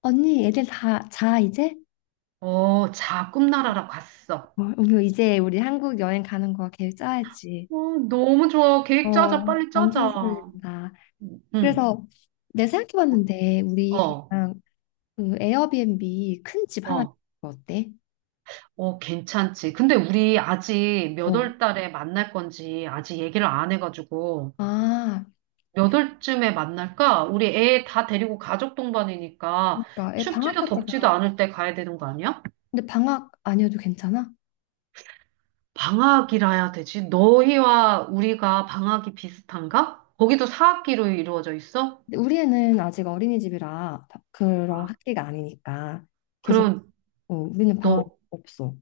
언니, 애들 다 자, 이제? 어, 자, 꿈나라라 갔어. 어, 우리 이제 우리 한국 여행 가는 거 계획 짜야지. 어, 너무 좋아. 계획 짜자, 어, 빨리 완전 짜자. 설렌다. 응, 응. 그래서 내가 생각해봤는데, 우리 어, 그냥 그 에어비앤비 큰 집 하나 어, 빌리는 거 어때? 어, 괜찮지. 근데 우리 아직 몇 어. 월 달에 만날 건지 아직 얘기를 안 해가지고 아, 몇 월쯤에 만날까? 우리 애 다 데리고 가족 동반이니까 그러니까 애 춥지도 방학할 덥지도 때가, 않을 때 가야 되는 거 아니야? 근데 방학 아니어도 괜찮아? 방학이라야 되지. 너희와 우리가 방학이 비슷한가? 거기도 사학기로 이루어져 있어? 근데 우리 애는 아직 어린이집이라 그런 아, 학기가 아니니까 계속 그럼 어, 우리는 방학 너, 없어.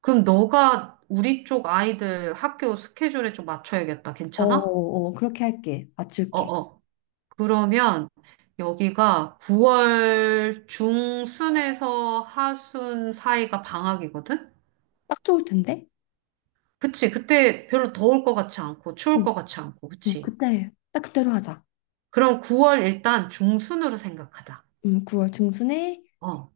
그럼 너가 우리 쪽 아이들 학교 스케줄에 좀 맞춰야겠다. 어, 괜찮아? 어, 어, 그렇게 할게. 맞출게. 어어. 그러면 여기가 9월 중순에서 하순 사이가 방학이거든? 딱 좋을 텐데? 그치. 그때 별로 더울 것 같지 않고, 추울 것 같지 않고, 어, 그치. 그때 딱 그때로 하자. 그럼 9월 일단 중순으로 생각하자. 9월 중순에 어.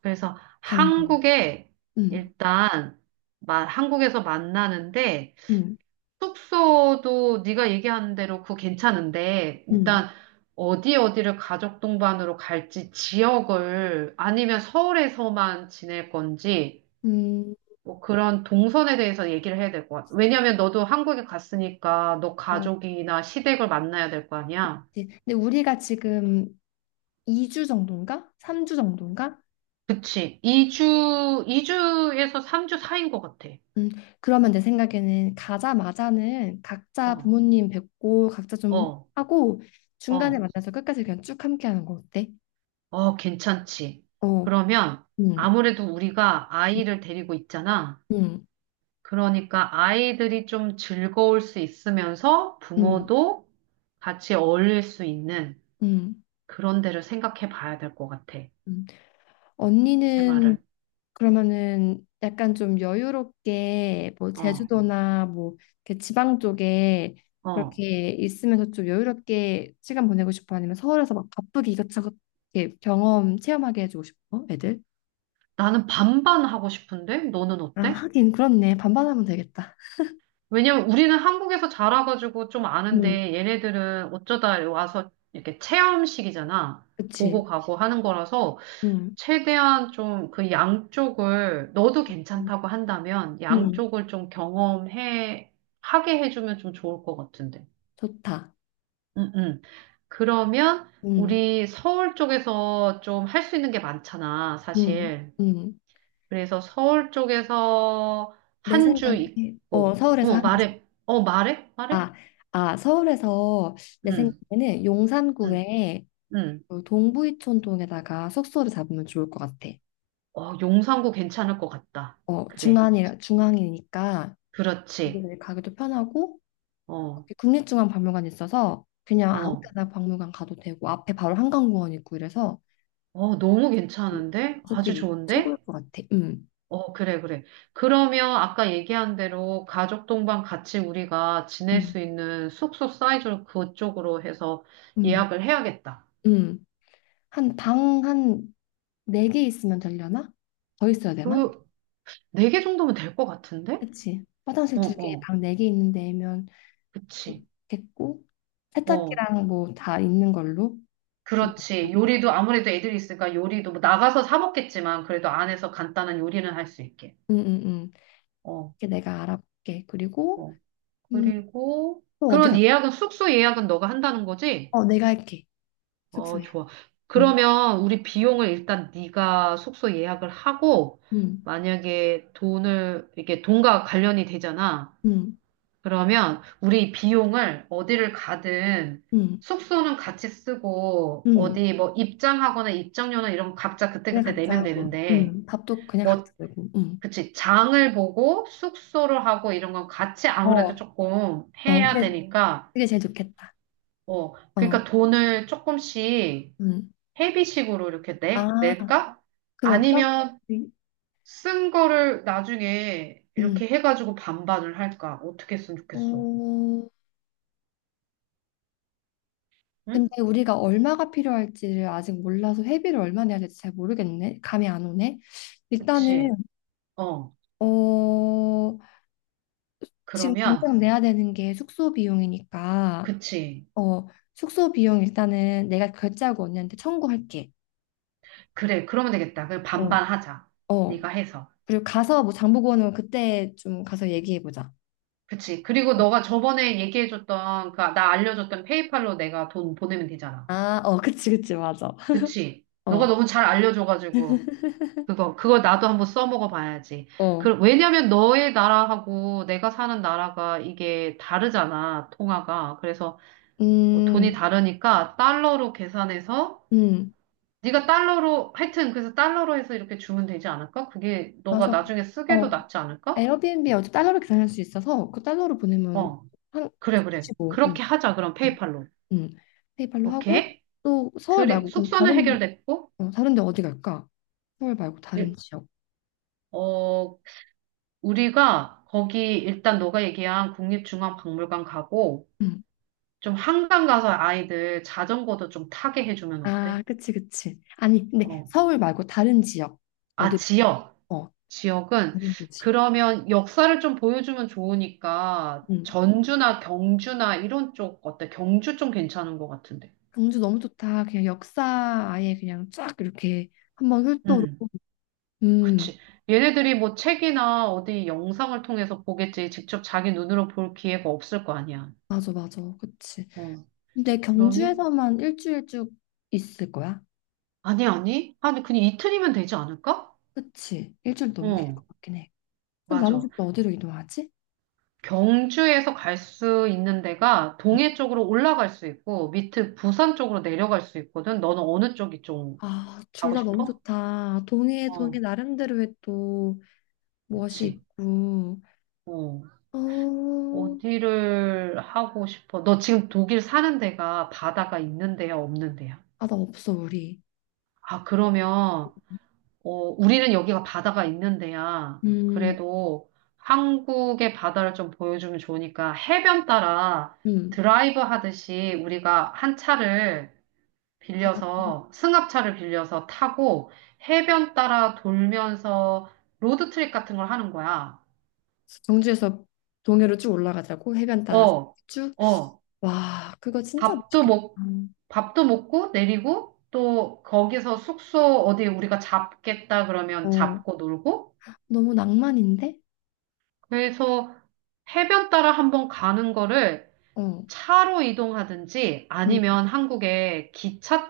그래서 가는 걸로. 한국에 음, 일단, 한국에서 만나는데, 음, 숙소도 네가 얘기하는 대로 그거 괜찮은데 음, 일단 어디 어디를 가족 동반으로 갈지 지역을 아니면 서울에서만 지낼 건지 음. 뭐 그런 동선에 대해서 얘기를 해야 될 것 같아. 왜냐면 너도 한국에 갔으니까 너 어, 가족이나 시댁을 만나야 될 거 아니야. 이제 근데 우리가 지금 2주 정도인가? 3주 정도인가? 그치. 2주, 2주에서 3주 사이인 것 같아. 음, 그러면 내 생각에는 가자마자는 각자 어, 부모님 뵙고 각자 좀 어, 하고 중간에 어, 만나서 끝까지 그냥 쭉 함께 하는 거 어때? 어, 괜찮지. 어, 그러면 음, 아무래도 우리가 아이를 데리고 있잖아. 음, 그러니까 아이들이 좀 즐거울 수 있으면서 음, 부모도 같이 어울릴 수 있는 음. 그런 데를 생각해 봐야 될 것 같아. 음. 언니는 테마를. 그러면은 약간 좀 여유롭게 뭐 어, 제주도나 뭐 이렇게 지방 쪽에 어. 그렇게 있으면서 좀 여유롭게 시간 보내고 싶어? 아니면 서울에서 막 바쁘게 이것저것 이렇게 경험 체험하게 해주고 싶어? 애들? 나는 반반 하고 싶은데? 너는 아, 어때? 하긴 그렇네. 반반하면 되겠다. 왜냐면 우리는 한국에서 자라가지고 좀 음, 아는데 얘네들은 어쩌다 와서 이렇게 체험식이잖아. 그치. 보고 가고 하는 거라서 음, 최대한 좀 그 양쪽을 너도 괜찮다고 한다면 음, 양쪽을 좀 경험해 하게 해주면 좀 좋을 것 같은데. 좋다. 음, 음. 그러면 음, 우리 서울 쪽에서 좀 할 수 있는 게 많잖아, 음, 사실. 음. 그래서 서울 쪽에서 내 한 주 생각에 어 있고, 서울에서 어, 하는지. 말해, 어, 말해, 말해. 아, 아 서울에서 내 응. 생각에는 응, 용산구에 응. 그 동부이촌동에다가 숙소를 잡으면 좋을 것 같아. 어, 용산구 괜찮을 것 같다. 어, 그래. 중앙이니까 그렇지. 여기를 가기도 편하고 어, 국립중앙박물관 있어서 그냥 아무 어, 데나 박물관 가도 되고 앞에 바로 한강공원 있고 이래서 어, 너무 괜찮은데? 아주 가족끼리 최고일 좋은데? 것 같아. 어, 그래, 그래. 그러면 아까 얘기한 대로 가족 동반 같이 우리가 지낼 음, 수 있는 숙소 사이즈로 그쪽으로 해서 음, 예약을 해야겠다. 음. 한 방 한 네 개 있으면 되려나? 더 있어야 되나? 그, 네 개 정도면 될 것 같은데? 그치. 화장실 어, 두 개, 어, 방 네 개 있는 데면 그치. 좋겠고 어, 세탁기랑 뭐 다 있는 걸로. 그렇지. 요리도 아무래도 애들이 있으니까 요리도 뭐 나가서 사 먹겠지만 그래도 안에서 간단한 요리는 할 수 있게. 응응응. 어. 이게 내가 알아볼게. 그리고 어. 음, 그리고 또 어디 그런 가? 예약은 숙소 예약은 너가 한다는 거지? 어, 내가 할게. 어, 숙소에. 좋아. 응. 그러면 우리 비용을 일단 네가 숙소 예약을 하고 응. 만약에 돈을 이게 돈과 관련이 되잖아. 응. 그러면 우리 비용을 어디를 가든 응. 숙소는 같이 쓰고 응. 어디 뭐 입장하거나 입장료나 이런 거 각자 내가 그때그때 각자 내면 하고. 되는데 응. 밥도 그냥 뭐 각자 내고. 응. 그치 장을 보고 숙소를 하고 이런 건 같이 아무래도 어. 조금 어, 해야 그래. 되니까 그게 제일 좋겠다. 어, 어. 그러니까 돈을 조금씩 응. 회비식으로 이렇게 아, 낼까? 그럴까? 아니면 응. 쓴 거를 나중에 응. 이렇게 해가지고 반반을 할까? 어떻게 했으면 좋겠어. 어. 응? 근데 우리가 얼마가 필요할지를 아직 몰라서 회비를 얼마 내야 될지 잘 모르겠네. 감이 안 오네. 일단은 그치. 어, 어, 지금 그러면, 당장 내야 되는 게 숙소 비용이니까 그치. 어, 숙소 비용 일단은 내가 결제하고 언니한테 청구할게. 그래, 그러면 되겠다. 그냥 어, 반반 하자. 어. 네가 해서. 그리고 가서 뭐 장보고 오는 거 그때 좀 가서 얘기해 보자. 그치. 그리고 너가 저번에 얘기해줬던, 그, 나 알려줬던 페이팔로 내가 돈 보내면 되잖아. 아, 어, 그치, 그치, 맞아. 그치. 너가 어, 너무 잘 알려줘가지고. 그거 나도 한번 써먹어 봐야지. 어, 그, 왜냐면 너의 나라하고 내가 사는 나라가 이게 다르잖아, 통화가. 그래서 뭐 돈이 음, 다르니까 달러로 계산해서, 음, 네가 달러로, 하여튼 그래서 달러로 해서 이렇게 주면 되지 않을까? 그게 너가 맞아. 나중에 어, 쓰게도 낫지 않을까? 에어비앤비 어차피 달러로 계산할 수 있어서 그 달러로 보내면 어, 한 그래, 그래. 좋지 뭐. 응, 그렇게 하자, 그럼 어, 페이팔로. 응. 페이팔로 하고 오케이? 또 서울 말고 그럼 숙소는 다른 데, 해결됐고, 어, 다른 데 어디 갈까? 서울 말고 다른 일- 지역. 어, 우리가 거기 일단 너가 얘기한 국립중앙박물관 가고, 응. 좀 한강 가서 아이들 자전거도 좀 타게 해주면 아, 어때? 그치, 그치. 아니, 근데 어. 서울 말고 다른 지역. 아, 어디, 지역. 어, 지역은 다른 도시. 그러면 역사를 좀 보여주면 좋으니까 음. 전주나 경주나 이런 쪽 어때? 경주 좀 괜찮은 것 같은데. 경주 너무 좋다. 그냥 역사 아예 그냥 쫙 이렇게 한번 훑도록. 음, 음, 그치. 얘네들이 뭐 책이나 어디 영상을 통해서 보겠지. 직접 자기 눈으로 볼 기회가 없을 거 아니야. 맞아, 맞아. 그치. 어, 근데 그러면? 경주에서만 일주일 쭉 있을 거야? 아니, 아니. 아니, 그냥 이틀이면 되지 않을까? 그치. 일주일 너무 길 어, 것 같긴 해. 그럼 나머지 맞아. 또 어디로 이동하지? 경주에서 갈 수 있는 데가 동해 쪽으로 올라갈 수 있고 밑에 부산 쪽으로 내려갈 수 있거든. 너는 어느 쪽이 좀 아, 둘 가고 다 너무 싶어? 좋다. 동해, 동해 어, 나름대로의 또 무엇이 그치. 있고. 어, 어, 어디를 하고 싶어? 너 지금 독일 사는 데가 바다가 있는 데야, 없는 데야? 아, 나 없어, 우리. 아, 그러면 어, 우리는 여기가 바다가 있는 데야. 음. 그래도 한국의 바다를 좀 보여주면 좋으니까 해변 따라 음. 드라이브 하듯이 우리가 한 차를 빌려서 승합차를 빌려서 타고 해변 따라 돌면서 로드트립 같은 걸 하는 거야. 경주에서 동해로 쭉 올라가자고 해변 따라서 어, 쭉. 어, 와, 그거 진짜 밥도 멋있겠다. 먹, 밥도 먹고 내리고 또 거기서 숙소 어디 우리가 잡겠다 그러면 어, 잡고 놀고 너무 낭만인데? 그래서 해변 따라 한번 가는 거를 어, 차로 이동하든지 응, 아니면 한국에 기차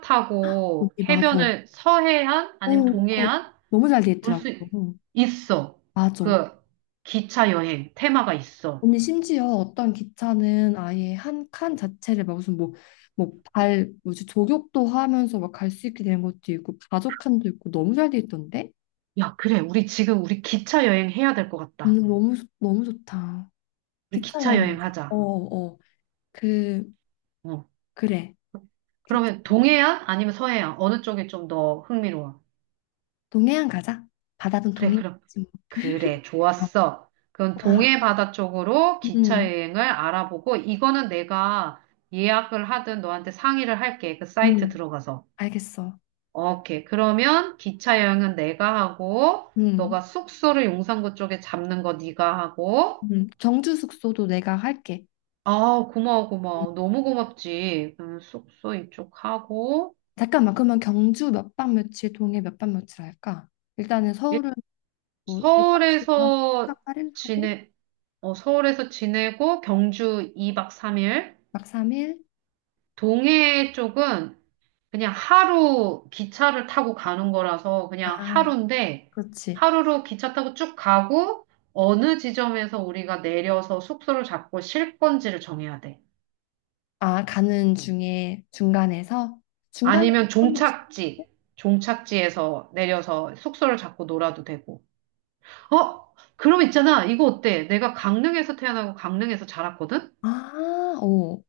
언니 타고 맞아. 어, 해변을 서해안 아니면 그거 동해안 너무 잘 돼 볼 있더라고. 수 어, 있어. 맞아. 그 기차 여행 테마가 있어. 언니 심지어 어떤 기차는 아예 한칸 자체를 막 무슨 뭐 뭐 발 뭐지 조격도 하면서 막 갈 수 있게 되는 것도 있고 바둑칸도 있고 너무 잘 돼 있던데? 야, 그래. 우리 지금 우리 기차 여행 해야 될 것 같다. 너무 좋다. 우리 기차 기차 여행 여행 가자. 어, 하자. 어. 어. 그 어. 그래. 기차. 그러면 동해안 아니면 서해안 어느 쪽이 좀 더 흥미로워? 동해안 가자. 바다든 그래, 그럼 동해안이지 뭐. 그래. 아, 좋았어. 그럼 와. 동해 바다 쪽으로 기차 음, 여행을 알아보고 이거는 내가 예약을 하든 너한테 상의를 할게. 그 사이트 음, 들어가서. 알겠어. 오케이. 그러면 기차 여행은 내가 하고, 음, 너가 숙소를 용산구 쪽에 잡는 거 네가 하고, 경주 숙소도 내가 할게. 아, 고마워, 음. 고마워. 너무 고맙지. 숙소 이쪽 하고, 잠깐만, 그러면 경주 몇 박 며칠, 동해 몇 박 며칠 할까? 일단은 일- 서울은 뭐 6박 7일 하고, 칠 서울에서 박 8일 하고, 지내, 서울에서 지내고, 경주 2박 3일. 막 3일? 동해 쪽은 그냥 하루 기차를 타고 가는 거라서 그냥 아, 하루인데 그렇지. 하루로 기차 타고 쭉 가고 어느 지점에서 우리가 내려서 숙소를 잡고 쉴 건지를 정해야 돼. 아, 가는 중에 중간에서? 중간에 아니면 어떤 걸 찍지? 종착지, 종착지에서 내려서 숙소를 잡고 놀아도 되고. 어? 그럼 있잖아. 이거 어때? 내가 강릉에서 태어나고 강릉에서 자랐거든? 아, 오,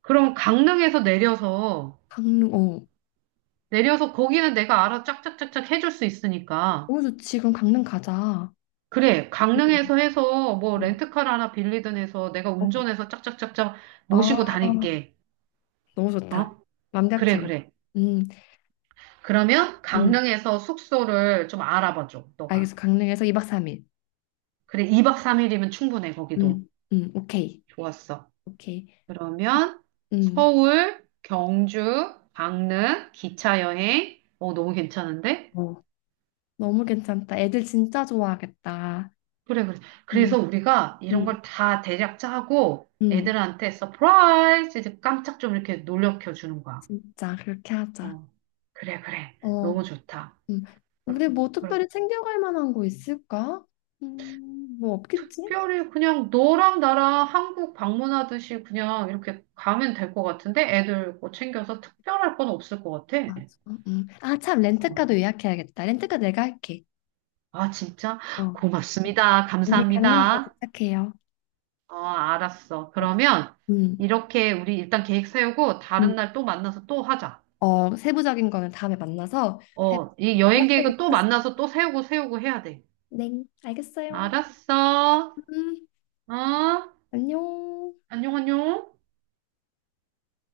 그럼 강릉에서 내려서 강릉, 오. 거기는 내가 알아 짝짝짝짝 해줄 수 있으니까. 오, 좋지. 그럼 강릉 가자. 그래, 오, 강릉에서 해서 뭐 음. 렌트카를 하나 빌리든 해서 내가 어. 운전해서 짝짝짝짝 아, 모시고 다닐게. 너무 네. 좋다. 어? 그래, 완벽해요. 그래. 음, 그러면 음, 강릉에서 숙소를 좀 알아봐 줘, 너가. 알겠어. 강릉에서 2박 3일. 그래, 2박 3일이면 충분해, 거기도. 오케이. 좋았어. 오케이. 그러면 음, 서울, 경주, 강릉, 기차 여행. 어, 너무 괜찮은데? 어, 너무 괜찮다. 애들 진짜 좋아하겠다. 그래, 그래. 음, 그래서 우리가 이런 음, 걸 다 대략 짜고 음, 애들한테 서프라이즈 깜짝 좀 이렇게 놀래켜 주는 거야. 진짜 그렇게 하자. 어, 그래, 그래. 어, 너무 좋다. 음. 그럼, 우리 뭐 특별히 그럼 챙겨갈 만한 거 있을까? 뭐 없겠지? 특별히 그냥 너랑 나랑 한국 방문하듯이 그냥 이렇게 가면 될 것 같은데? 애들 뭐 챙겨서 특별할 건 없을 것 같아. 맞아. 음. 아, 참, 어, 렌트카도 예약해야겠다. 렌트카 내가 할게. 아, 진짜? 어. 고맙습니다. 언니 강릉 잘 감사합니다. 부탁해요. 어, 알았어. 어, 그러면 음. 이렇게 우리 일단 계획 세우고 음. 다른 날 또 만나서 또 하자. 어, 세부적인 거는 다음에 만나서 어, 이 여행 해보도록 계획은 또 겠습니 만나서 다 또 세우고 세우고 해야 돼. 네, 알겠어요. 알았어. 음, 어? 안녕. 안녕, 안녕.